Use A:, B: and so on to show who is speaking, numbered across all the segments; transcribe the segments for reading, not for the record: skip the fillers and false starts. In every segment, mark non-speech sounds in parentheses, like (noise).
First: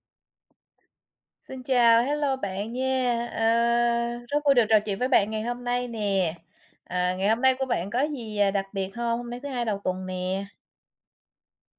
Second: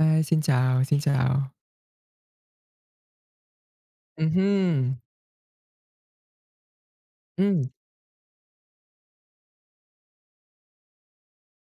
A: Hi, xin chào, xin chào.
B: Xin chào, hello bạn nha. Rất vui được trò
A: Hưm,
B: chuyện với bạn ngày hôm nay nè. Ngày hôm nay
A: ừm,
B: của bạn có gì, đặc biệt không? Hôm nay thứ Hai đầu tuần nè.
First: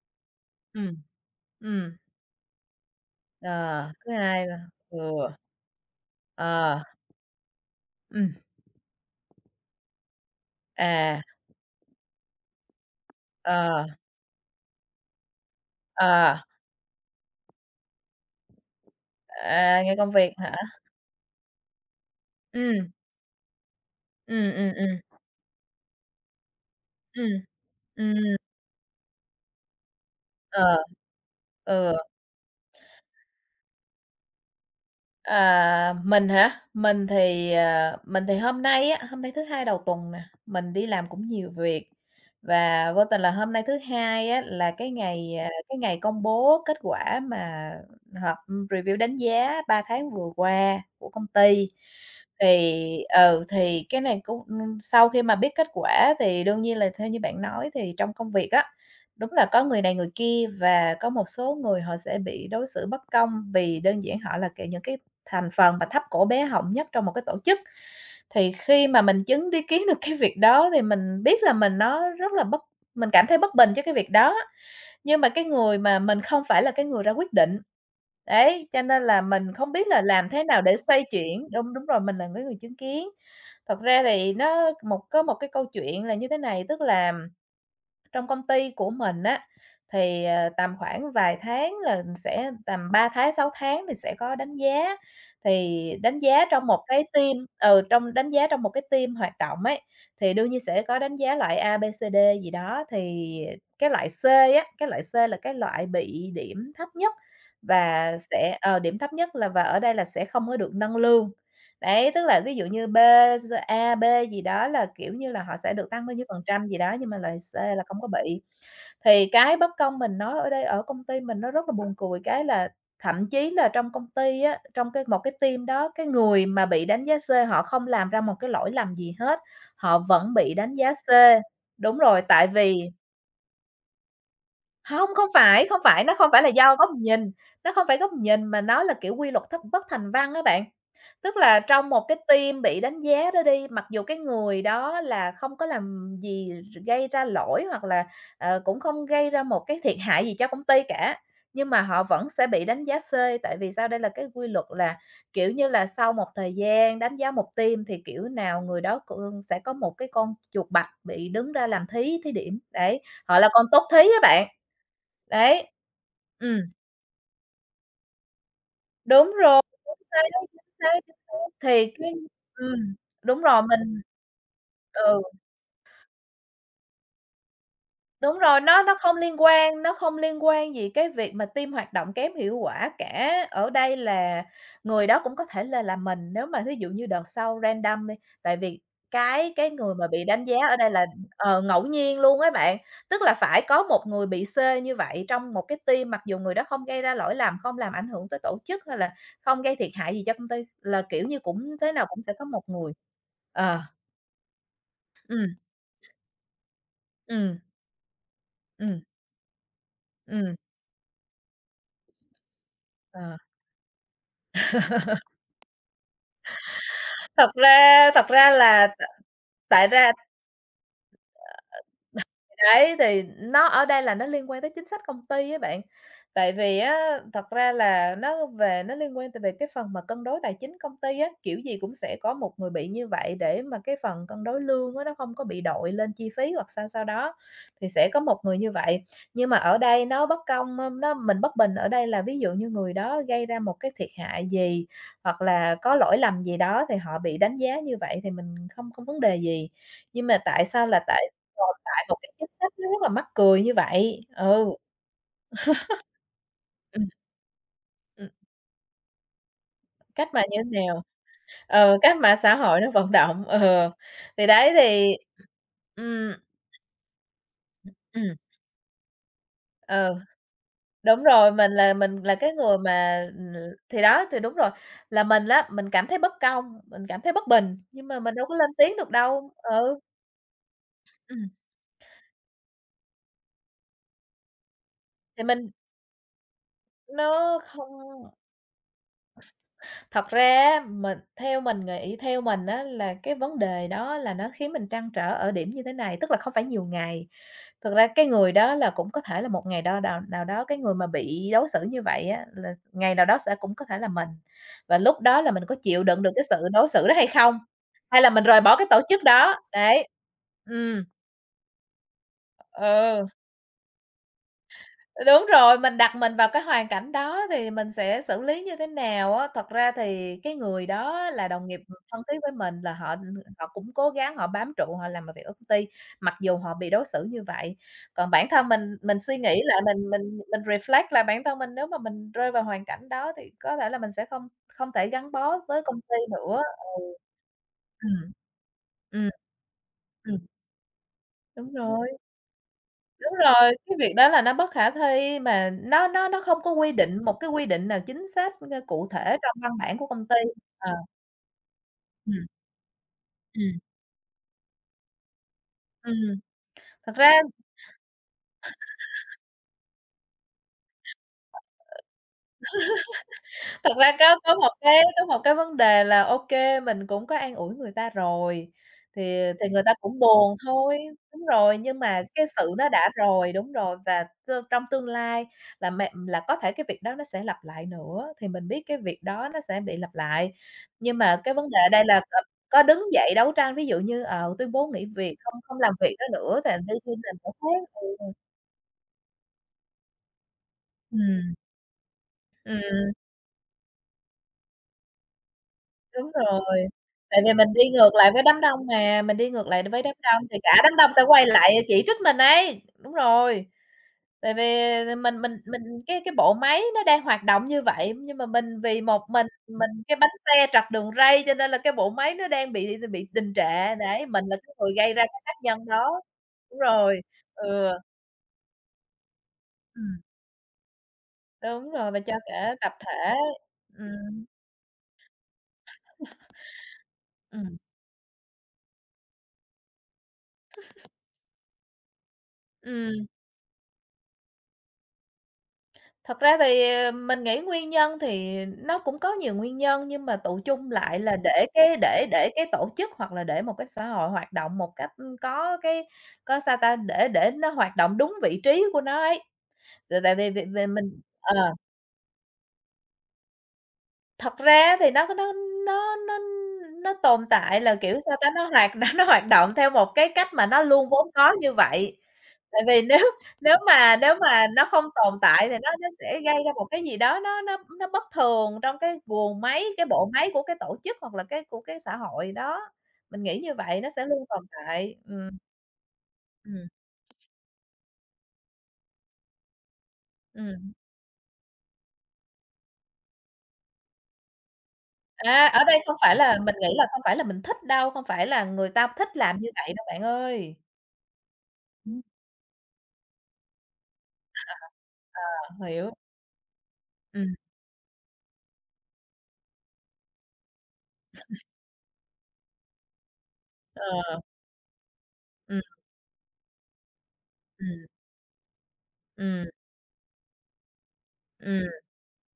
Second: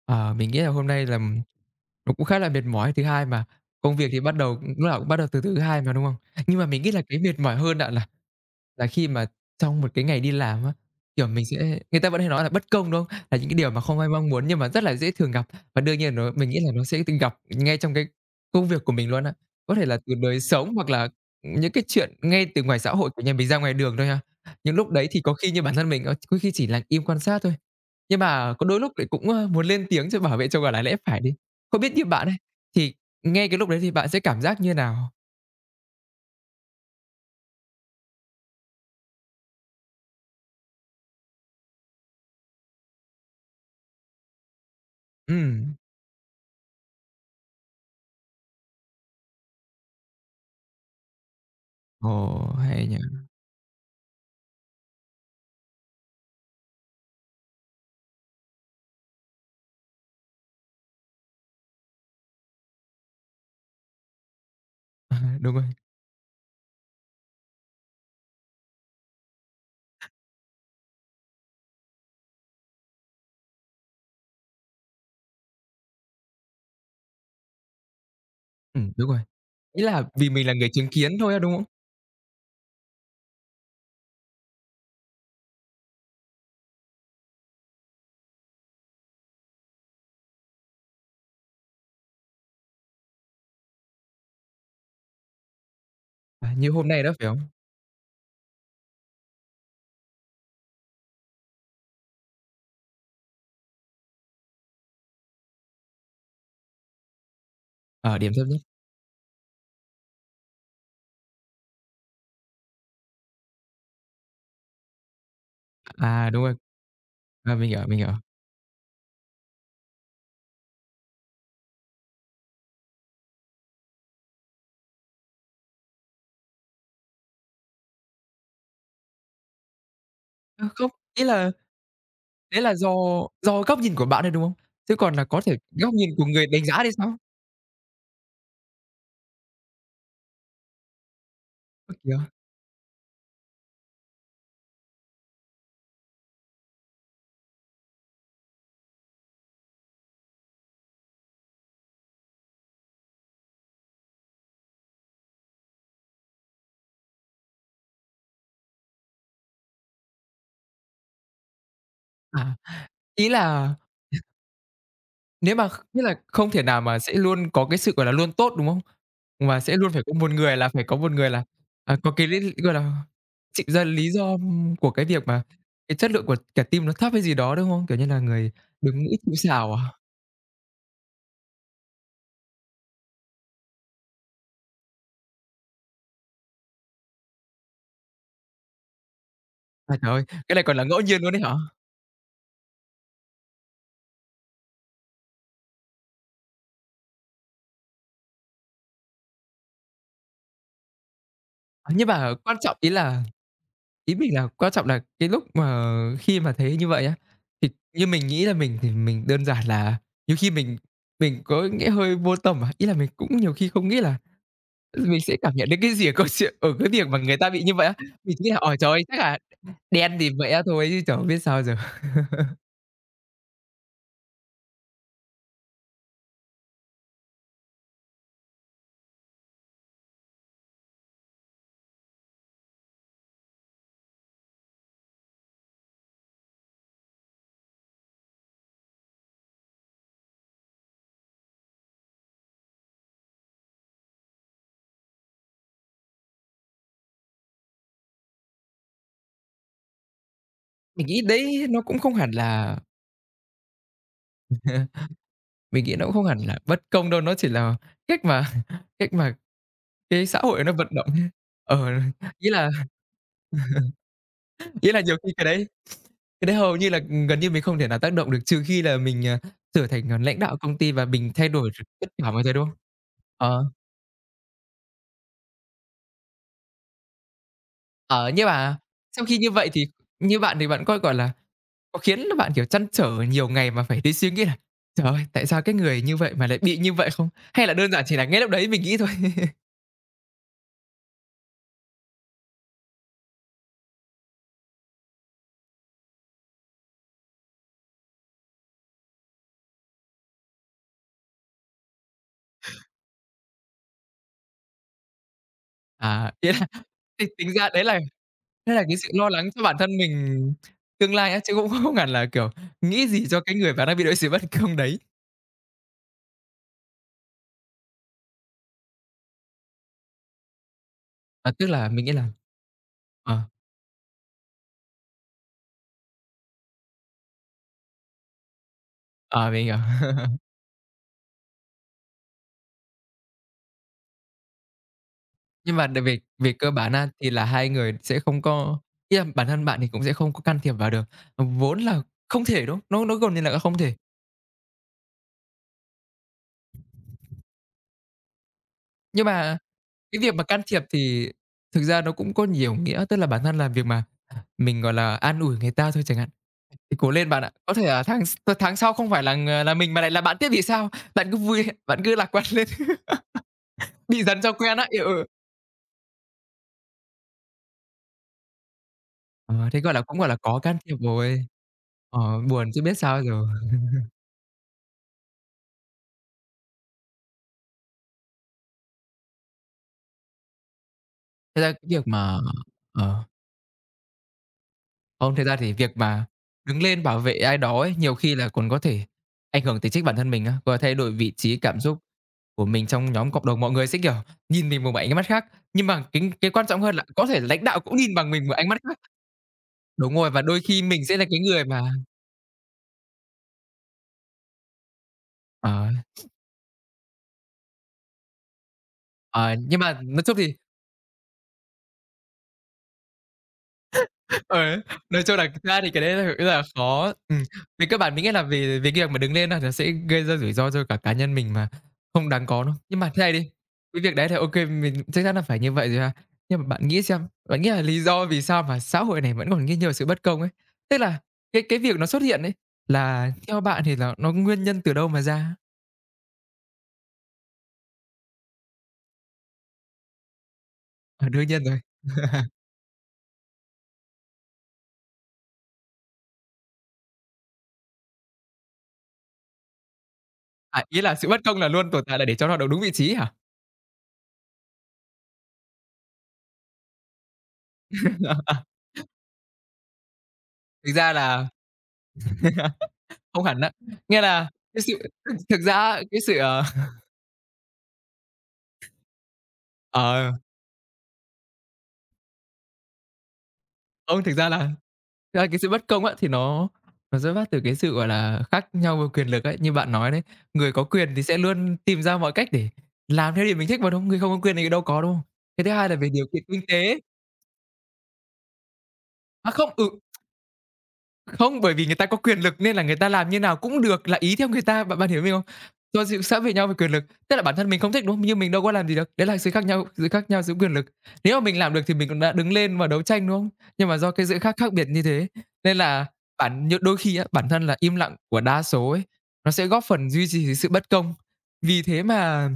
A: ờ, mình nghĩ là hôm
B: Ừm,
A: nay là
B: ừm,
A: nó cũng khá là mệt mỏi, thứ hai mà
B: ờ,
A: công việc
B: Thứ
A: thì bắt
B: Hai là
A: đầu lúc
B: ừ,
A: nào cũng bắt đầu từ thứ Hai mà, đúng không? Nhưng mà
B: ờ,
A: mình nghĩ là cái mệt mỏi hơn bạn
B: ừm,
A: là khi mà trong một cái ngày đi làm á,
B: à,
A: kiểu, mình sẽ người ta vẫn hay nói là bất công, đúng không? Là những cái điều mà
B: ờ,
A: không ai mong muốn nhưng mà rất là dễ thường gặp, và đương nhiên
B: ờ,
A: mình nghĩ là nó sẽ từng gặp ngay trong cái công việc của mình luôn á. Có thể
B: ngày
A: là
B: công
A: từ
B: việc
A: đời
B: hả?
A: sống hoặc là những cái chuyện ngay từ ngoài xã
B: Ừm,
A: hội, của nhà mình ra ngoài đường thôi ha.
B: ừm, ừm,
A: Những lúc
B: ừm,
A: đấy thì có khi như bản thân mình, có khi chỉ là im quan
B: ừm,
A: sát thôi, nhưng
B: ừm,
A: mà có đôi lúc lại cũng, muốn lên tiếng cho bảo vệ cho, gọi
B: ờ.
A: là, lẽ phải đi. Không biết
B: Ừ.
A: như bạn ấy, thì ngay cái lúc đấy thì bạn sẽ cảm giác như nào?
B: À, mình hả? Mình thì hôm nay á, hôm nay thứ Hai đầu tuần nè, mình đi làm cũng nhiều việc, và vô tình là hôm nay thứ Hai á, là cái ngày,
A: Ừm,
B: cái ngày công bố kết quả mà họp review đánh giá 3 tháng vừa qua của công ty.
A: ồ, hay nhỉ.
B: Thì
A: (laughs)
B: ừ, thì cái này cũng, sau khi mà biết kết quả thì đương nhiên là theo như bạn nói, thì trong công việc á, đúng là có người này người kia, và có một số người họ sẽ bị đối xử bất công vì đơn giản họ là, kiểu, những cái
A: À,
B: thành
A: đúng rồi.
B: phần thấp cổ bé họng nhất trong một cái tổ chức. Thì khi mà mình chứng đi kiến được cái việc đó thì mình biết là mình nó rất là bất mình cảm thấy bất bình cho cái việc đó, nhưng mà cái người mà mình không phải là cái người ra quyết định. Đấy, cho nên
A: Đúng rồi.
B: là mình không
A: Ý
B: biết là
A: là
B: làm
A: vì
B: thế
A: mình là
B: nào
A: người
B: để
A: chứng
B: xoay
A: kiến thôi á,
B: chuyển
A: đúng không?
B: đúng, đúng rồi, mình là cái người chứng kiến. Thật ra thì nó một có một cái câu chuyện là như thế này, tức là trong công ty của mình á, tầm khoảng vài tháng, là sẽ tầm 3 tháng, 6 tháng thì sẽ có đánh giá. Thì đánh giá
A: À,
B: trong
A: như
B: một
A: hôm
B: cái
A: nay đó, phải
B: team
A: không?
B: trong đánh giá trong một cái team hoạt động ấy, thì đương nhiên sẽ có đánh giá loại A, B, C, D gì đó. Thì cái loại C á, cái loại C là cái loại bị điểm thấp nhất, và
A: Ờ, điểm thấp
B: sẽ
A: nhất.
B: điểm thấp nhất là, và ở đây là sẽ không có được nâng lương. Đấy, tức là ví dụ như B gì đó là, kiểu như là, họ sẽ được tăng bao nhiêu
A: À,
B: phần
A: đúng rồi,
B: trăm gì đó, nhưng mà loại C
A: à, mình hiểu,
B: là
A: mình
B: không có
A: hiểu.
B: bị. Thì cái bất công mình nói ở đây ở công ty mình nó rất là buồn cười, cái là thậm chí là trong công ty á, trong một cái team đó, cái người mà bị đánh giá C họ không làm ra một cái lỗi lầm gì hết, họ vẫn bị
A: Ơ,
B: đánh
A: không,
B: giá C.
A: ý là
B: Đúng rồi, tại
A: đấy là
B: vì
A: do góc nhìn của bạn thôi, đúng không? Chứ
B: không
A: còn là
B: không
A: có thể
B: phải, không
A: góc
B: phải,
A: nhìn
B: nó
A: của
B: không phải
A: người
B: là
A: đánh
B: do
A: giá
B: góc
A: thì sao?
B: nhìn, nó không phải góc nhìn mà nó là, kiểu, quy luật thất bất thành văn á bạn. Tức là trong
A: Ơ,
B: một cái
A: kìa,
B: team bị đánh giá đó đi, mặc dù cái người đó là không có làm gì gây ra lỗi, hoặc là cũng không gây ra một cái thiệt hại gì cho công ty cả, nhưng mà họ vẫn sẽ bị đánh giá C, tại vì sao? Đây là cái quy luật là, kiểu như là, sau một thời gian đánh giá một team thì kiểu nào người đó cũng sẽ có một cái con chuột bạch bị đứng ra làm thí thí
A: à,
B: điểm, đấy,
A: ý
B: họ
A: là
B: là con tốt thí á bạn.
A: nếu mà
B: Đấy.
A: kh nghĩa là không
B: Ừm,
A: thể nào mà sẽ luôn có cái sự, gọi là, luôn tốt, đúng không?
B: đúng
A: Mà
B: rồi,
A: sẽ luôn phải
B: chính
A: có
B: xác,
A: một người là
B: chính xác. Thì
A: à,
B: cái
A: có cái lý gọi là,
B: ừm, đúng rồi,
A: chỉ ra
B: mình
A: lý do của cái
B: ừ.
A: việc mà cái chất lượng của cả team nó thấp hay gì đó, đúng không? Kiểu như là,
B: Đúng
A: người
B: rồi, nó
A: đứng
B: không
A: mũi chịu
B: liên
A: sào à?
B: quan nó không liên quan gì cái việc mà team hoạt động kém hiệu quả cả. Ở đây là người đó cũng có thể là mình, nếu mà thí dụ như đợt sau random đi, tại vì cái người
A: À,
B: mà
A: trời
B: bị
A: ơi,
B: đánh
A: cái
B: giá
A: này
B: ở
A: còn là
B: đây
A: ngẫu
B: là,
A: nhiên luôn đấy hả?
B: ờ, ngẫu nhiên luôn á bạn. Tức là phải có một người bị C như vậy trong một cái team, mặc dù người đó không gây ra lỗi lầm, không làm ảnh hưởng tới tổ chức, hay là không gây thiệt hại gì cho công ty, là, kiểu như, cũng thế
A: À,
B: nào
A: nhưng
B: cũng sẽ
A: mà
B: có
A: quan
B: một
A: trọng
B: người. Ờ,
A: ý mình là quan trọng là cái lúc
B: ừm,
A: mà khi mà thấy như vậy á,
B: ừm,
A: thì như mình nghĩ là mình thì
B: ừm,
A: mình đơn giản là nhiều khi
B: ừm,
A: mình có nghĩa hơi vô tâm à? Ý là mình
B: ờ.
A: cũng nhiều khi không nghĩ là mình sẽ cảm nhận đến cái gì ở câu chuyện ở cái việc mà người ta bị như vậy á.
B: Thật
A: Mình
B: ra
A: nghĩ là "Ôi
B: là
A: trời
B: t
A: ơi, chắc là
B: tại ra
A: đen thì vậy á thôi chứ trời ơi, biết sao giờ."
B: Đấy, thì nó ở đây là nó liên quan tới chính sách công ty á bạn. Tại vì á, thật ra là nó liên quan tới về cái phần mà cân đối tài chính công ty á, kiểu gì cũng sẽ có một người bị như vậy, để mà cái phần cân đối lương á, nó không có bị đội lên chi phí hoặc sao sao đó, thì sẽ có một người như vậy. Nhưng mà ở đây nó bất công, ơ, nó mình bất bình ở đây là, ví dụ như người đó gây ra một cái thiệt hại gì, hoặc là có lỗi lầm gì đó thì họ bị đánh giá như vậy thì mình không không vấn đề gì. Nhưng mà tại sao là
A: Mình nghĩ đấy
B: tồn
A: nó cũng
B: tại
A: không
B: một cái
A: hẳn
B: chính sách
A: là
B: nó rất là mắc cười như vậy. Ừ.
A: (laughs) mình nghĩ nó cũng không hẳn là bất
B: Ừm.
A: công đâu, nó chỉ là cách
B: Ừm,
A: mà (laughs) cách mà cái
B: cách
A: xã
B: mà như
A: hội nó
B: thế
A: vận
B: nào?
A: động. Ờ,
B: Ờ, cách mà
A: nghĩa
B: xã
A: là
B: hội nó vận động, ừ, thì đấy
A: nghĩa là nhiều
B: thì
A: khi cái đấy
B: ừm,
A: cái đấy hầu như là, ừ, gần như mình không thể nào tác động
B: ừm,
A: được trừ khi là mình, trở thành,
B: ừ,
A: lãnh đạo công ty và
B: đúng
A: mình thay
B: rồi,
A: đổi được tất
B: mình
A: cả
B: là
A: mọi
B: cái
A: thứ, đúng
B: người
A: không?
B: mà,
A: Ờ,
B: thì đó, thì đúng rồi, là mình á, mình cảm thấy bất công, mình cảm thấy bất bình, nhưng mà
A: ờ,
B: mình đâu
A: nhưng
B: có lên
A: mà
B: tiếng được
A: sau khi như
B: đâu.
A: vậy thì
B: Ừ,
A: như bạn thì bạn có, gọi là,
B: ừm,
A: có khiến là bạn, kiểu, trăn trở nhiều ngày mà phải đi suy nghĩ là "Trời ơi,
B: thì
A: tại sao
B: mình
A: cái người như vậy mà lại bị như vậy" không?
B: nó
A: Hay là đơn giản chỉ là
B: không
A: ngay lúc đấy mình nghĩ thôi? (laughs)
B: thật ra á, mình theo mình nghĩ theo mình á, là cái vấn đề đó là nó khiến mình trăn trở ở điểm như thế này, tức là không phải nhiều ngày. Thực ra cái người đó là cũng có thể là một ngày đó nào nào đó, cái người mà bị đối xử như vậy á, là ngày nào đó sẽ cũng có thể là mình, và lúc đó là mình có chịu đựng được
A: À,
B: cái
A: ý
B: sự
A: là
B: đối
A: (laughs)
B: xử đó
A: thì
B: hay
A: tính
B: không?
A: ra đấy là
B: Hay là mình rời bỏ cái
A: cái
B: tổ
A: sự
B: chức
A: lo lắng
B: đó,
A: cho bản thân
B: đấy.
A: mình
B: ừ
A: tương lai á, chứ cũng không hẳn là, kiểu, nghĩ
B: ừ.
A: gì cho cái người mà đang bị đối xử bất công đấy.
B: Đúng rồi, mình đặt mình vào cái hoàn cảnh đó thì mình sẽ xử lý như thế nào á. Thật ra thì cái người đó là
A: À,
B: đồng
A: tức
B: nghiệp
A: là mình nghĩ
B: thân
A: là
B: thiết với mình, là họ
A: ờ.
B: họ cũng cố gắng, họ bám trụ, họ làm việc ở công ty, mặc dù họ bị đối xử như vậy. Còn bản thân mình suy nghĩ
A: Ờ, mình hiểu.
B: lại, mình mình
A: (laughs)
B: mình reflect lại bản thân mình, nếu mà mình rơi vào hoàn cảnh đó thì có thể là mình sẽ không không thể gắn bó
A: Nhưng
B: với
A: mà
B: công
A: để
B: ty
A: về về
B: nữa.
A: cơ bản á,
B: Ừ.
A: thì là hai người sẽ
B: Ừm.
A: không có ý là
B: Ừm.
A: bản thân bạn thì cũng sẽ không
B: Ừm,
A: có can thiệp vào được,
B: đúng
A: vốn là
B: rồi.
A: không thể, đúng không? Nó
B: Đúng
A: gần như là
B: rồi,
A: không thể.
B: cái việc đó là nó bất khả thi, mà nó không có quy định, một cái quy định nào chính xác, cụ
A: Nhưng
B: thể trong
A: mà
B: văn bản của
A: cái
B: công ty.
A: việc mà can thiệp
B: Ờ,
A: thì thực ra nó cũng có
B: ừm,
A: nhiều nghĩa, tức là bản thân là
B: ừm,
A: việc mà mình, gọi là, an ủi người ta thôi chẳng hạn,
B: ừm.
A: thì cố
B: Thật
A: lên
B: ra
A: bạn ạ. Có thể là tháng sau không phải là ng là mình mà lại là bạn tiếp thì sao? Bạn cứ vui, (laughs) bạn cứ lạc quan lên, (laughs)
B: Thật ra
A: đi
B: có
A: dần cho quen á. Ừ,
B: có
A: ừ.
B: một cái vấn đề là, ô kê, mình cũng có an ủi người ta rồi, thì thì
A: Ờ, thế,
B: người ta
A: gọi là, cũng,
B: cũng
A: gọi là,
B: buồn
A: có can thiệp
B: thôi. Đúng
A: rồi.
B: rồi, nhưng
A: Ờ,
B: mà cái
A: buồn
B: sự
A: chứ
B: nó
A: biết
B: đã
A: sao giờ.
B: rồi, đúng rồi, và trong tương lai là mẹ là có thể cái việc đó nó sẽ lặp lại nữa, thì mình biết cái việc đó nó sẽ bị lặp lại. Nhưng mà cái
A: Thật
B: vấn
A: ra
B: đề
A: cái
B: ở đây
A: việc
B: là,
A: mà
B: có đứng
A: ờ.
B: dậy đấu tranh, ví dụ như, tuyên bố nghỉ việc,
A: Không, thật ra
B: không
A: thì
B: không làm
A: việc
B: việc đó
A: mà
B: nữa, thì
A: đứng
B: đi
A: lên
B: đi
A: bảo vệ
B: làm chỗ
A: ai đó
B: khác.
A: ấy, nhiều
B: Ừ,
A: khi là còn có thể ảnh hưởng tới chính bản thân mình á, và thay đổi vị
B: ừm,
A: trí cảm xúc của mình
B: ừm.
A: trong nhóm cộng đồng. Mọi người sẽ, kiểu, nhìn mình bằng một ánh mắt khác, nhưng mà
B: Đúng
A: cái quan
B: rồi,
A: trọng hơn là có thể
B: tại vì
A: lãnh
B: mình
A: đạo
B: đi
A: cũng
B: ngược
A: nhìn
B: lại
A: bằng
B: với
A: mình một
B: đám
A: ánh
B: đông
A: mắt khác.
B: mà, mình đi ngược lại với đám
A: Đúng rồi, và
B: đông thì
A: đôi
B: cả
A: khi
B: đám
A: mình
B: đông
A: sẽ
B: sẽ
A: là cái
B: quay
A: người mà
B: lại chỉ trích mình ấy. Đúng rồi, tại vì mình
A: ờ,
B: cái bộ máy nó đang hoạt động như vậy, nhưng mà mình, vì một mình
A: ờ, nhưng
B: mình
A: mà
B: cái
A: nói
B: bánh
A: chung thì
B: xe trật đường ray, cho nên là cái bộ máy nó đang bị đình trệ, đấy, mình là cái
A: ừ,
B: người gây ra
A: nói chung
B: cái
A: là
B: tác
A: thực ra
B: nhân
A: thì cái đấy
B: đó.
A: là rất là
B: Đúng
A: khó.
B: rồi,
A: Vì
B: ừ,
A: cơ bản mình nghĩ là vì vì cái việc mà đứng lên á, nó sẽ
B: ừm,
A: gây ra rủi ro cho cả cá nhân mình mà
B: đúng rồi, mình
A: không
B: cho
A: đáng có đâu.
B: cả tập
A: Nhưng mà thế này
B: thể.
A: đi, cái việc đấy thì
B: Ừm.
A: ô kê, mình chắc chắn là phải như vậy rồi ha. Nhưng mà bạn nghĩ xem, bạn nghĩ
B: Ừm,
A: là lý do vì sao mà xã hội này vẫn còn rất nhiều sự bất công ấy? Tức là cái việc nó xuất hiện ấy,
B: ừm.
A: là theo bạn thì là nó nguyên nhân từ đâu mà ra?
B: Thật ra thì, mình nghĩ nguyên nhân thì nó cũng có nhiều nguyên nhân, nhưng mà tụ chung lại
A: À,
B: là
A: đương nhiên rồi.
B: để cái tổ chức hoặc là để một cái xã hội hoạt động một cách, có cái sao ta, để nó hoạt động đúng vị trí của nó ấy. Tại tại vì vì
A: À,
B: vì
A: ý là
B: mình
A: sự bất công là
B: ờ.
A: luôn tồn tại là để cho nó được đúng vị trí hả?
B: Thật ra thì nó nó tồn tại là, kiểu, sao ta, nó
A: (laughs)
B: hoạt nó nó hoạt động theo một cái cách mà nó
A: Thực
B: luôn
A: ra
B: vốn
A: là
B: có như vậy. Tại vì nếu
A: không hẳn á.
B: nếu mà
A: Nghĩa là cái
B: nó
A: sự (laughs)
B: không
A: thực
B: tồn
A: thực
B: tại thì
A: ra
B: nó
A: á,
B: nó
A: cái
B: sẽ
A: sự,
B: gây ra một cái gì đó nó bất thường trong cái guồng máy, cái bộ
A: ờ,
B: máy của cái tổ chức, hoặc là cái của cái xã hội đó. Mình nghĩ như vậy nó
A: không,
B: sẽ
A: thực
B: luôn
A: ra là
B: tồn tại,
A: thực ra
B: ừm.
A: cái sự bất công á, thì nó
B: Ừm,
A: nó xuất phát từ cái sự, gọi là, khác nhau về quyền lực ấy. Như bạn nói đấy, người có
B: ừm.
A: quyền thì sẽ luôn tìm ra mọi cách để làm theo điều mình thích mà, đúng không? Người không có quyền thì đâu có, đúng không? Cái
B: À,
A: thứ
B: ở
A: hai là
B: đây
A: về
B: không
A: điều
B: phải
A: kiện
B: là
A: kinh
B: mình nghĩ
A: tế.
B: là không phải là mình thích đâu, không phải là người ta thích
A: À,
B: làm như
A: không, ừ.
B: vậy đâu bạn ơi.
A: Không, bởi vì người ta có quyền lực nên là người ta làm như nào cũng được, là ý theo người ta, bạn bạn hiểu mình không?
B: Ờ,
A: Do
B: hiểu.
A: sự xã về nhau về quyền lực, tức là
B: Ừm,
A: bản thân mình không thích, đúng không? Nhưng mình đâu có làm gì được, đấy là sự khác nhau giữa quyền lực. Nếu mà mình làm được thì mình cũng đã đứng lên và đấu tranh, đúng không? Nhưng mà do cái
B: ờ,
A: sự khác khác biệt như thế, nên
B: ừm,
A: là bản nh đôi khi á, bản thân là im
B: ừm,
A: lặng của đa số ấy, nó sẽ
B: ừm,
A: góp phần duy trì sự bất công. Vì
B: ừm,
A: thế mà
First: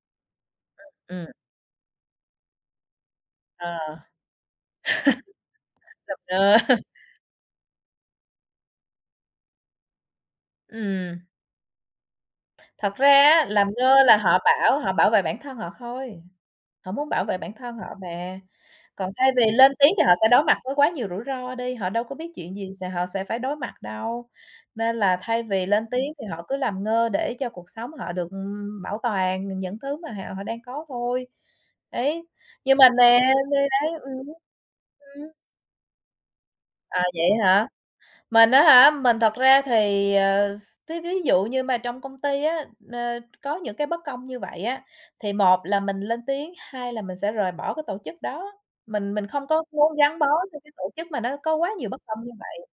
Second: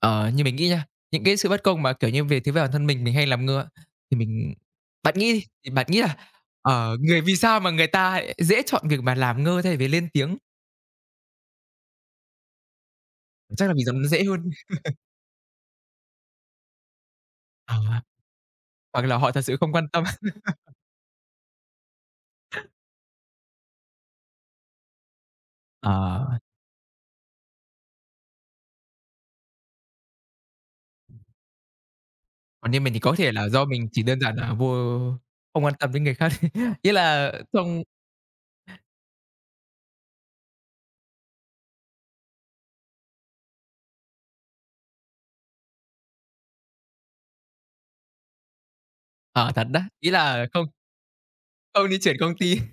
A: ờ, như mình nghĩ nha, những
B: ừm,
A: cái sự bất công mà, kiểu như, về phía bản thân mình hay làm ngơ
B: ờ,
A: thì bạn nghĩ đi, thì bạn nghĩ là,
B: làm ngơ. (laughs)
A: vì sao mà người ta lại dễ chọn việc mà làm ngơ thay vì lên tiếng?
B: Ừm, thật ra á,
A: Chắc
B: làm
A: là vì
B: ngơ
A: rằng nó
B: là
A: dễ hơn.
B: họ bảo vệ bản thân họ thôi, họ muốn bảo vệ bản
A: Ờ,
B: thân họ mà,
A: hoặc
B: còn
A: là
B: thay
A: họ thật
B: vì
A: sự
B: lên
A: không quan
B: tiếng thì
A: tâm.
B: họ sẽ đối mặt với quá nhiều rủi ro đi, họ đâu có biết chuyện gì họ sẽ phải đối mặt đâu. Nên là thay vì lên tiếng thì
A: Ờ, (laughs)
B: họ cứ làm ngơ để cho cuộc sống họ được, bảo toàn những thứ mà họ họ đang có thôi. Đấy,
A: còn
B: nhưng
A: như
B: mà
A: mình thì có
B: nè,
A: thể là do
B: đấy,
A: mình
B: đấy,
A: chỉ đơn
B: ừm.
A: giản là
B: Ừm,
A: không quan tâm đến người khác. (laughs) Ý
B: à, vậy
A: là
B: hả?
A: không
B: Mình á hả? Mình thật ra thì, ờ, s thí ví dụ như mà trong công ty á, ờ, có những cái bất công như vậy á, thì một là mình lên tiếng, hai là mình sẽ rời bỏ cái tổ chức đó. Mình không
A: ờ,
B: có
A: thật đó,
B: muốn
A: ý
B: gắn bó
A: là
B: cho
A: không
B: cái tổ chức mà nó có quá
A: không
B: nhiều
A: đi
B: bất
A: chuyển
B: công như
A: công ty.
B: vậy.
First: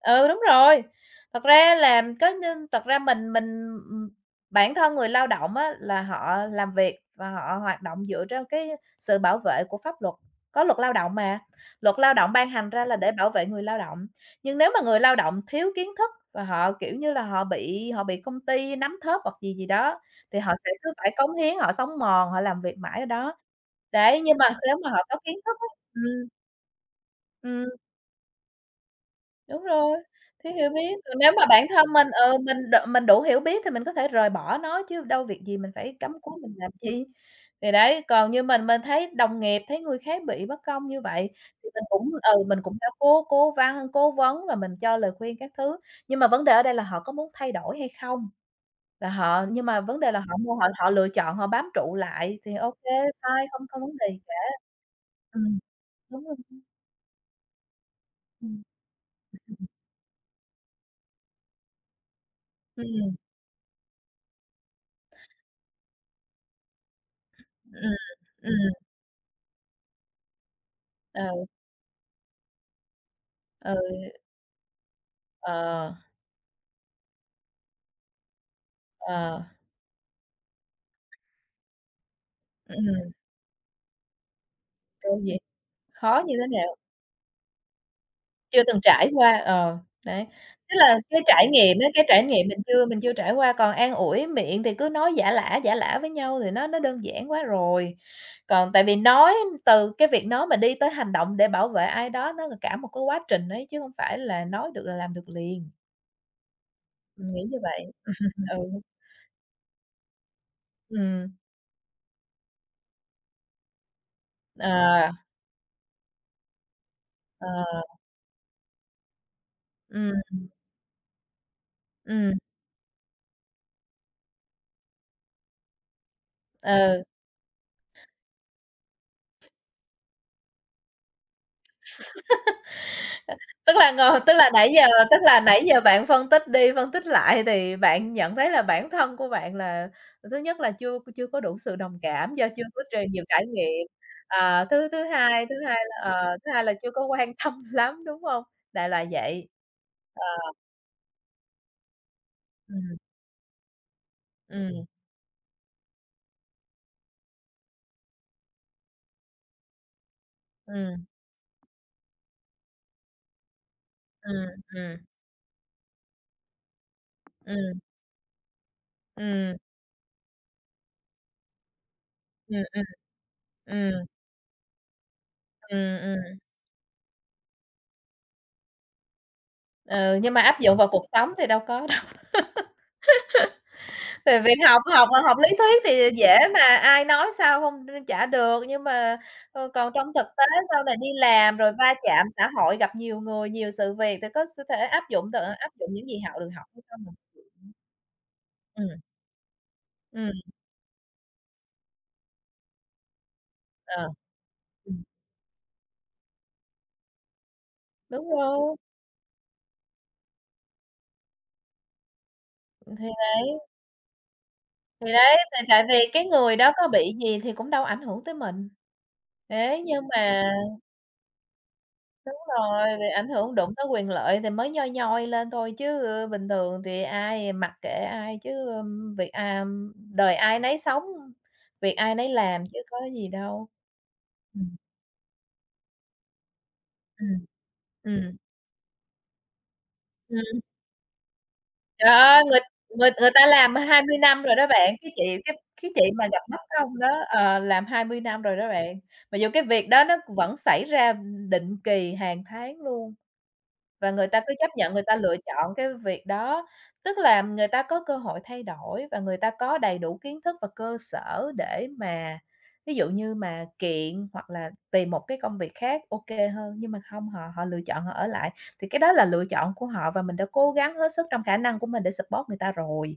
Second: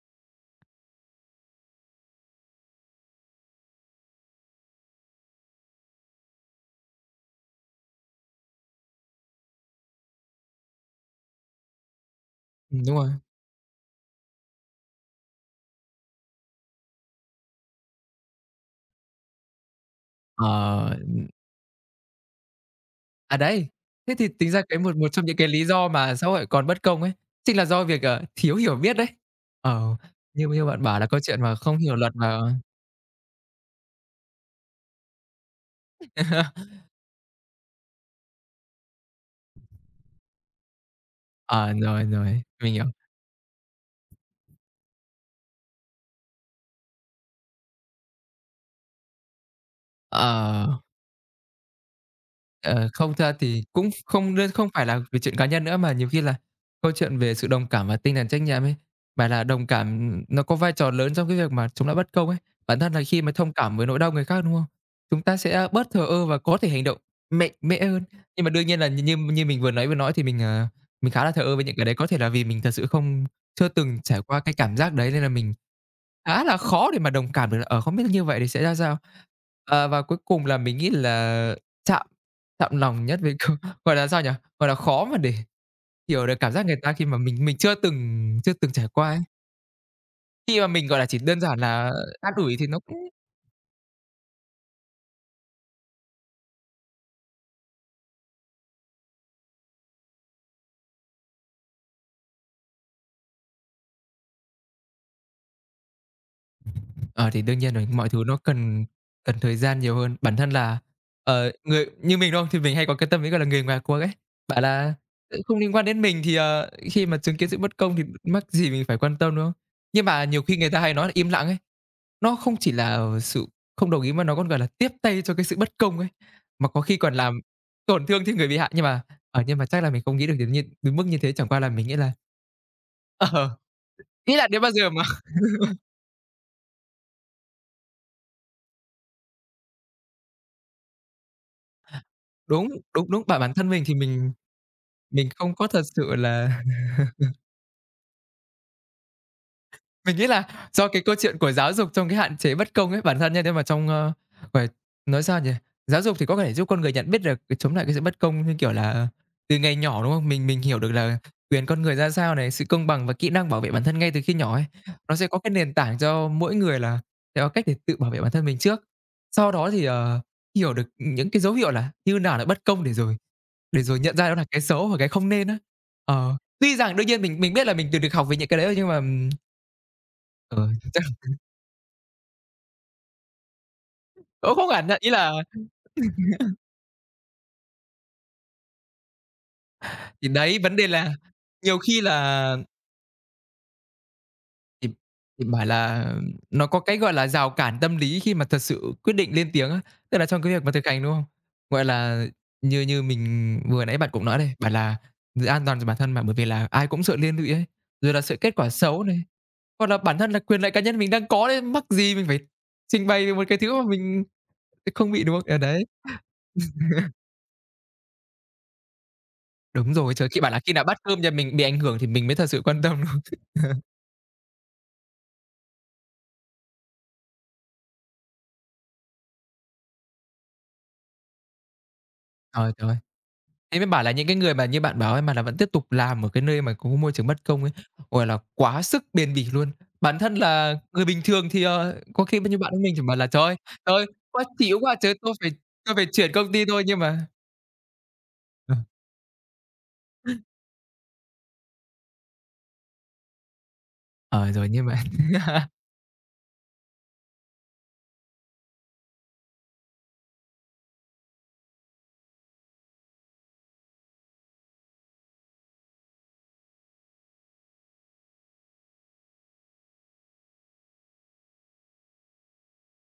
B: Ừ, đúng rồi. Thật ra làm, có nên thật ra ừm, bản thân người lao động á, là họ làm việc và họ hoạt động dựa trên cái sự bảo vệ của pháp luật, có luật lao động mà. Luật lao động ban hành ra là
A: Đúng rồi.
B: để bảo
A: (laughs)
B: vệ người lao động. Nhưng nếu mà người lao động thiếu kiến thức và họ, kiểu như là, họ bị công ty nắm thóp hoặc gì gì đó, thì họ sẽ
A: Ờ.
B: cứ phải cống hiến, họ sống mòn, họ làm việc mãi ở đó.
A: À, đấy, thế
B: Đấy,
A: thì
B: nhưng mà
A: tính ra
B: nếu
A: cái
B: mà
A: một
B: họ
A: một
B: có
A: trong những
B: kiến
A: cái
B: thức
A: lý
B: á.
A: do mà xã
B: Ừm,
A: hội còn bất công ấy, chính là
B: ừm.
A: do việc, ờ, thiếu hiểu biết đấy.
B: Đúng rồi,
A: Ờ, như
B: thiếu
A: như
B: hiểu
A: bạn
B: biết,
A: bảo là
B: còn
A: câu
B: nếu
A: chuyện
B: mà
A: mà
B: bản
A: không
B: thân
A: hiểu
B: mình,
A: luật mà
B: mình đ mình đủ hiểu biết thì mình có thể rời bỏ nó chứ đâu việc gì mình phải cắm cúi mình làm
A: (laughs)
B: chi. Thì đấy, còn như mình thấy đồng nghiệp, thấy người khác bị bất công như vậy thì
A: ờ,
B: mình
A: rồi,
B: cũng
A: rồi,
B: ừ, mình
A: mình
B: cũng
A: hiểu.
B: đã cố cố văn cố vấn và mình cho lời khuyên các thứ, nhưng mà vấn đề ở đây là họ có muốn thay đổi hay không? Là họ nhưng mà vấn đề là họ mua họ
A: Ờ.
B: họ lựa chọn, họ bám trụ lại thì ô
A: Ờ,
B: kê,
A: không, thật ra
B: fine,
A: thì
B: không không vấn
A: cũng
B: đề gì cả.
A: không đơn không phải là về chuyện cá
B: Ừm,
A: nhân nữa, mà nhiều khi
B: đúng
A: là
B: rồi,
A: câu chuyện về sự đồng cảm và tinh thần trách
B: ừm.
A: nhiệm ấy. Mà là đồng cảm, nó có vai trò lớn trong cái việc mà chống lại bất công ấy. Bản
B: Ừm,
A: thân là
B: ừm,
A: khi mà thông cảm với nỗi đau người khác, đúng không? Chúng ta sẽ bớt thờ ơ và có thể hành động mạnh mẽ
B: ừm,
A: hơn. Nhưng
B: ừ,
A: mà đương nhiên là như như như mình vừa nãy nói thì mình, mình khá là thờ ơ với những cái đấy. Có thể là vì mình thật sự không chưa
B: ừ,
A: từng trải qua cái cảm giác đấy nên là mình
B: ờ.
A: khá là khó để mà đồng cảm được là, ờ, không biết như vậy thì sẽ ra sao.
B: Ờ,
A: Ờ, và cuối cùng là mình nghĩ là chạm chạnh lòng
B: ừm,
A: nhất với câu gọi là, sao nhỉ? Gọi là, khó mà
B: câu gì?
A: để
B: Khó
A: hiểu
B: như
A: được
B: thế
A: cảm giác người
B: nào?
A: ta khi mà mình chưa từng chưa
B: Chưa
A: từng
B: từng
A: trải
B: trải
A: qua ấy.
B: qua, đấy,
A: Khi mà
B: tức
A: mình,
B: là
A: gọi là, chỉ
B: cái
A: đơn
B: trải
A: giản
B: nghiệm á,
A: là
B: cái trải
A: an
B: nghiệm
A: ủi thì nó cũng
B: mình chưa trải qua, còn an ủi miệng thì cứ nói giả lả với nhau thì nó đơn giản quá rồi. Còn tại vì nói từ cái việc nói mà đi tới hành động để bảo vệ ai đó nó là cả một cái quá trình ấy, chứ hông phải là nói được là làm được liền,
A: ờ,
B: mình nghĩ
A: thì
B: như
A: đương nhiên rồi,
B: vậy.
A: mọi thứ nó
B: Ừ,
A: cần cần thời gian nhiều hơn. Bản thân là,
B: ừm,
A: người như mình, đúng không? Thì mình hay có cái tâm lý, gọi là, người ngoài cuộc ấy, bảo là
B: ờ,
A: "Ừ, không liên quan đến mình thì, khi mà chứng
B: ờ,
A: kiến sự bất công thì mắc gì mình phải quan tâm", đúng không? Nhưng
B: ừm,
A: mà nhiều khi người ta hay nói là im lặng ấy.
B: ừm,
A: Nó không chỉ là, sự không đồng ý mà nó còn, gọi là, tiếp tay cho cái sự bất công ấy, mà có khi
B: ừ.
A: còn làm tổn thương thêm người bị hại. Nhưng mà, nhưng mà chắc là mình không nghĩ được đến mức như thế, chẳng qua là mình nghĩ là ờ, (laughs)
B: Tức là ngồi tức
A: nghĩ là
B: là
A: đến bao
B: nãy giờ
A: giờ mà
B: tức
A: (laughs)
B: là nãy giờ bạn phân tích đi, phân tích lại thì bạn nhận thấy là bản thân của bạn là thứ nhất là chưa chưa có đủ sự đồng cảm do chưa
A: đúng,
B: có trải
A: đúng, đúng,
B: nhiều
A: bảo
B: trải
A: bản thân mình
B: nghiệm,
A: thì mình
B: ờ, thứ
A: mình
B: thứ
A: không có
B: hai
A: thật
B: là,
A: sự
B: ờ, thứ
A: là.
B: hai là chưa có quan (laughs) tâm lắm, đúng hông? Đại loại vậy.
A: Mình
B: Ờ,
A: nghĩ là do cái câu chuyện của giáo dục trong cái hạn chế bất công
B: ừm,
A: ấy, bản thân nha, thế mà trong, ơ, gọi
B: ừm,
A: nói sao nhỉ? Giáo dục thì có thể giúp con người nhận biết được cái- chống lại cái sự bất công, như kiểu là, từ ngày nhỏ, đúng không? Mình hiểu được
B: ừm,
A: là quyền con người ra sao này, sự công bằng và kỹ năng bảo vệ bản thân ngay từ khi
B: ừm,
A: nhỏ ấy.
B: ừm,
A: Nó sẽ có cái nền tảng cho mỗi người là sẽ có cách để
B: ừm,
A: tự bảo vệ bản thân mình trước. Sau
B: ừm,
A: đó thì, hiểu được những cái dấu hiệu là như nào là
B: ừm,
A: bất
B: ừm,
A: công để
B: ừm,
A: rồi nhận ra đó là cái xấu và cái không nên á.
B: ừm.
A: Ờ, tuy rằng đương nhiên mình biết là mình từ được học về những cái đấy rồi nhưng mà,
B: Ừ, nhưng mà áp
A: ờ,
B: dụng vào cuộc sống thì đâu có. Thì việc
A: cũng không
B: học
A: hẳn ạ,
B: học
A: ý
B: là
A: là
B: học lý thuyết thì dễ mà, ai nói sao không chả được, nhưng mà, còn trong thực
A: thì
B: tế
A: đấy, vấn
B: sau
A: đề
B: này đi
A: là
B: làm rồi
A: nhiều
B: va
A: khi
B: chạm
A: là
B: xã hội, gặp nhiều người, nhiều sự việc thì có thể
A: thì thì bảo
B: áp dụng những
A: là
B: gì họ được học
A: nó có
B: hay
A: cái,
B: không là
A: gọi là, rào
B: chuyện.
A: cản tâm lý khi mà thật sự
B: Ừm,
A: quyết định lên tiếng á, tức là
B: ừm,
A: trong cái việc mà thực hành, đúng không? Gọi là, như như mình vừa nãy
B: ờ.
A: bạn cũng nói đây, bảo là
B: Ừm,
A: giữ an toàn cho bản thân mà, bởi vì là ai cũng sợ liên lụy ấy, rồi là
B: đúng
A: sợ kết quả
B: rồi,
A: xấu này, hoặc là bản thân là quyền lợi cá nhân mình đang có đấy, mắc gì mình phải
B: thì
A: trình bày về một cái
B: đấy,
A: thứ mà mình không
B: thì
A: bị, đúng
B: đấy,
A: không? Ờ,
B: tại tại
A: đấy,
B: vì cái người đó có bị gì thì cũng đâu ảnh hưởng tới mình. Thế
A: đúng
B: nhưng
A: rồi, trời, khi
B: mà.
A: bảo là khi nào bát cơm nhà mình bị ảnh hưởng thì mình
B: Đúng
A: mới thật sự quan
B: rồi,
A: tâm, đúng
B: thì
A: không?
B: ảnh hưởng đụng tới quyền lợi thì mới nhoi nhoi lên thôi chứ, ừ, bình thường thì ai mặc kệ ai chứ, đời ai nấy sống, việc ai nấy làm
A: Trời,
B: chứ
A: trời!
B: có gì đâu.
A: Thế mới bảo là những cái người mà
B: Ừm,
A: như bạn bảo ấy, mà là vẫn tiếp tục làm ở cái nơi mà có môi trường bất
B: ừm,
A: công ấy, gọi
B: ừm,
A: là, quá sức bền bỉ luôn. Bản thân
B: ừm.
A: là người bình thường thì,
B: Trời
A: có khi
B: ơi,
A: bao nhiêu
B: người
A: bạn như mình chỉ
B: người
A: bảo là
B: người ta làm
A: Trời
B: hai
A: ơi,
B: mươi năm
A: quá
B: rồi đó
A: chịu
B: bạn,
A: quá trời,
B: cái
A: tôi
B: chị
A: phải
B: mà
A: chuyển
B: gặp
A: công
B: mất
A: ty thôi."
B: công
A: Nhưng
B: đó,
A: mà
B: làm 20 năm rồi đó
A: ờ,
B: bạn, mặc dù cái việc đó nó vẫn xảy ra định kỳ hàng tháng luôn. Và người ta
A: ờ,
B: cứ
A: rồi
B: chấp
A: nhưng
B: nhận
A: mà
B: người ta lựa
A: (laughs)
B: chọn cái việc đó, tức là người ta có cơ hội thay đổi và người ta có đầy đủ kiến thức và cơ sở để mà ví dụ như mà kiện hoặc là tìm một cái công việc khác ok hơn, nhưng mà không họ họ lựa chọn họ ở lại, thì cái đó là lựa chọn của họ và mình đã cố gắng hết sức trong khả năng của mình để support người ta rồi.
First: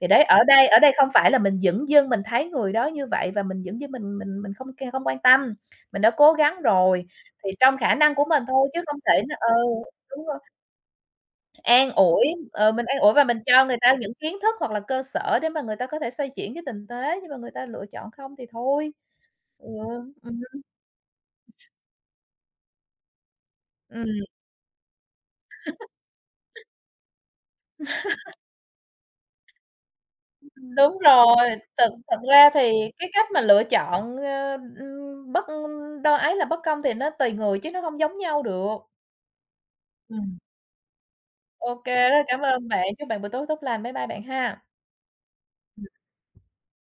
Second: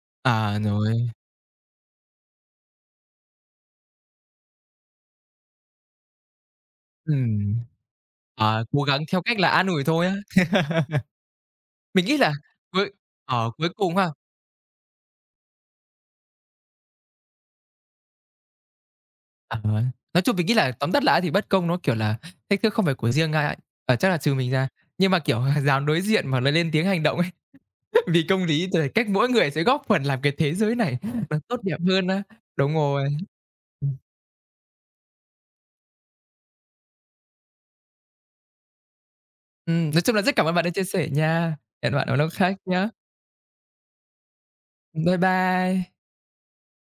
B: Thì đấy,
A: à,
B: ở đây
A: rồi,
B: không phải là mình dửng dưng mình thấy người đó như vậy và mình dửng dưng mình không không quan tâm, mình đã cố gắng rồi, thì
A: ừm,
B: trong khả năng của mình thôi chứ
A: cố
B: không
A: gắng theo
B: thể
A: cách là an
B: ừ.
A: ủi thôi á.
B: Đúng rồi, an
A: Mình nghĩ
B: ủi,
A: là
B: ừ, mình
A: cuối
B: an ủi và mình cho
A: cuối
B: người ta
A: cùng ha,
B: những kiến thức hoặc là cơ sở để mà người ta có thể xoay chuyển cái tình thế, nhưng mà người ta lựa chọn không thì thôi.
A: ờ,
B: Ừ,
A: nói chung
B: ừm,
A: mình nghĩ là tóm tắt lại thì bất công nó, kiểu là, thách thức không phải của riêng ai, ở chắc là
B: ừm,
A: trừ mình ra, nhưng mà, kiểu, (laughs) dám đối diện mà lại lên tiếng hành động ấy. Vì công lý thì cách mỗi người sẽ góp phần làm cái thế giới này
B: đúng rồi,
A: nó tốt đẹp
B: thực
A: hơn
B: thực
A: á.
B: ra
A: Đúng
B: thì
A: rồi.
B: cái cách mà lựa chọn, bất đo ấy là bất công thì nó tùy người chứ nó hông giống nhau được.
A: Nói chung là rất
B: Ừm,
A: cảm ơn bạn đã chia sẻ nha.
B: ô
A: Hẹn
B: kê,
A: bạn
B: rất
A: ở
B: là
A: lúc
B: cảm
A: khác
B: ơn bạn,
A: nhá.
B: chúc bạn buổi tối tốt lành. Bye bye bạn ha.
A: Bye bye.
B: Ừm.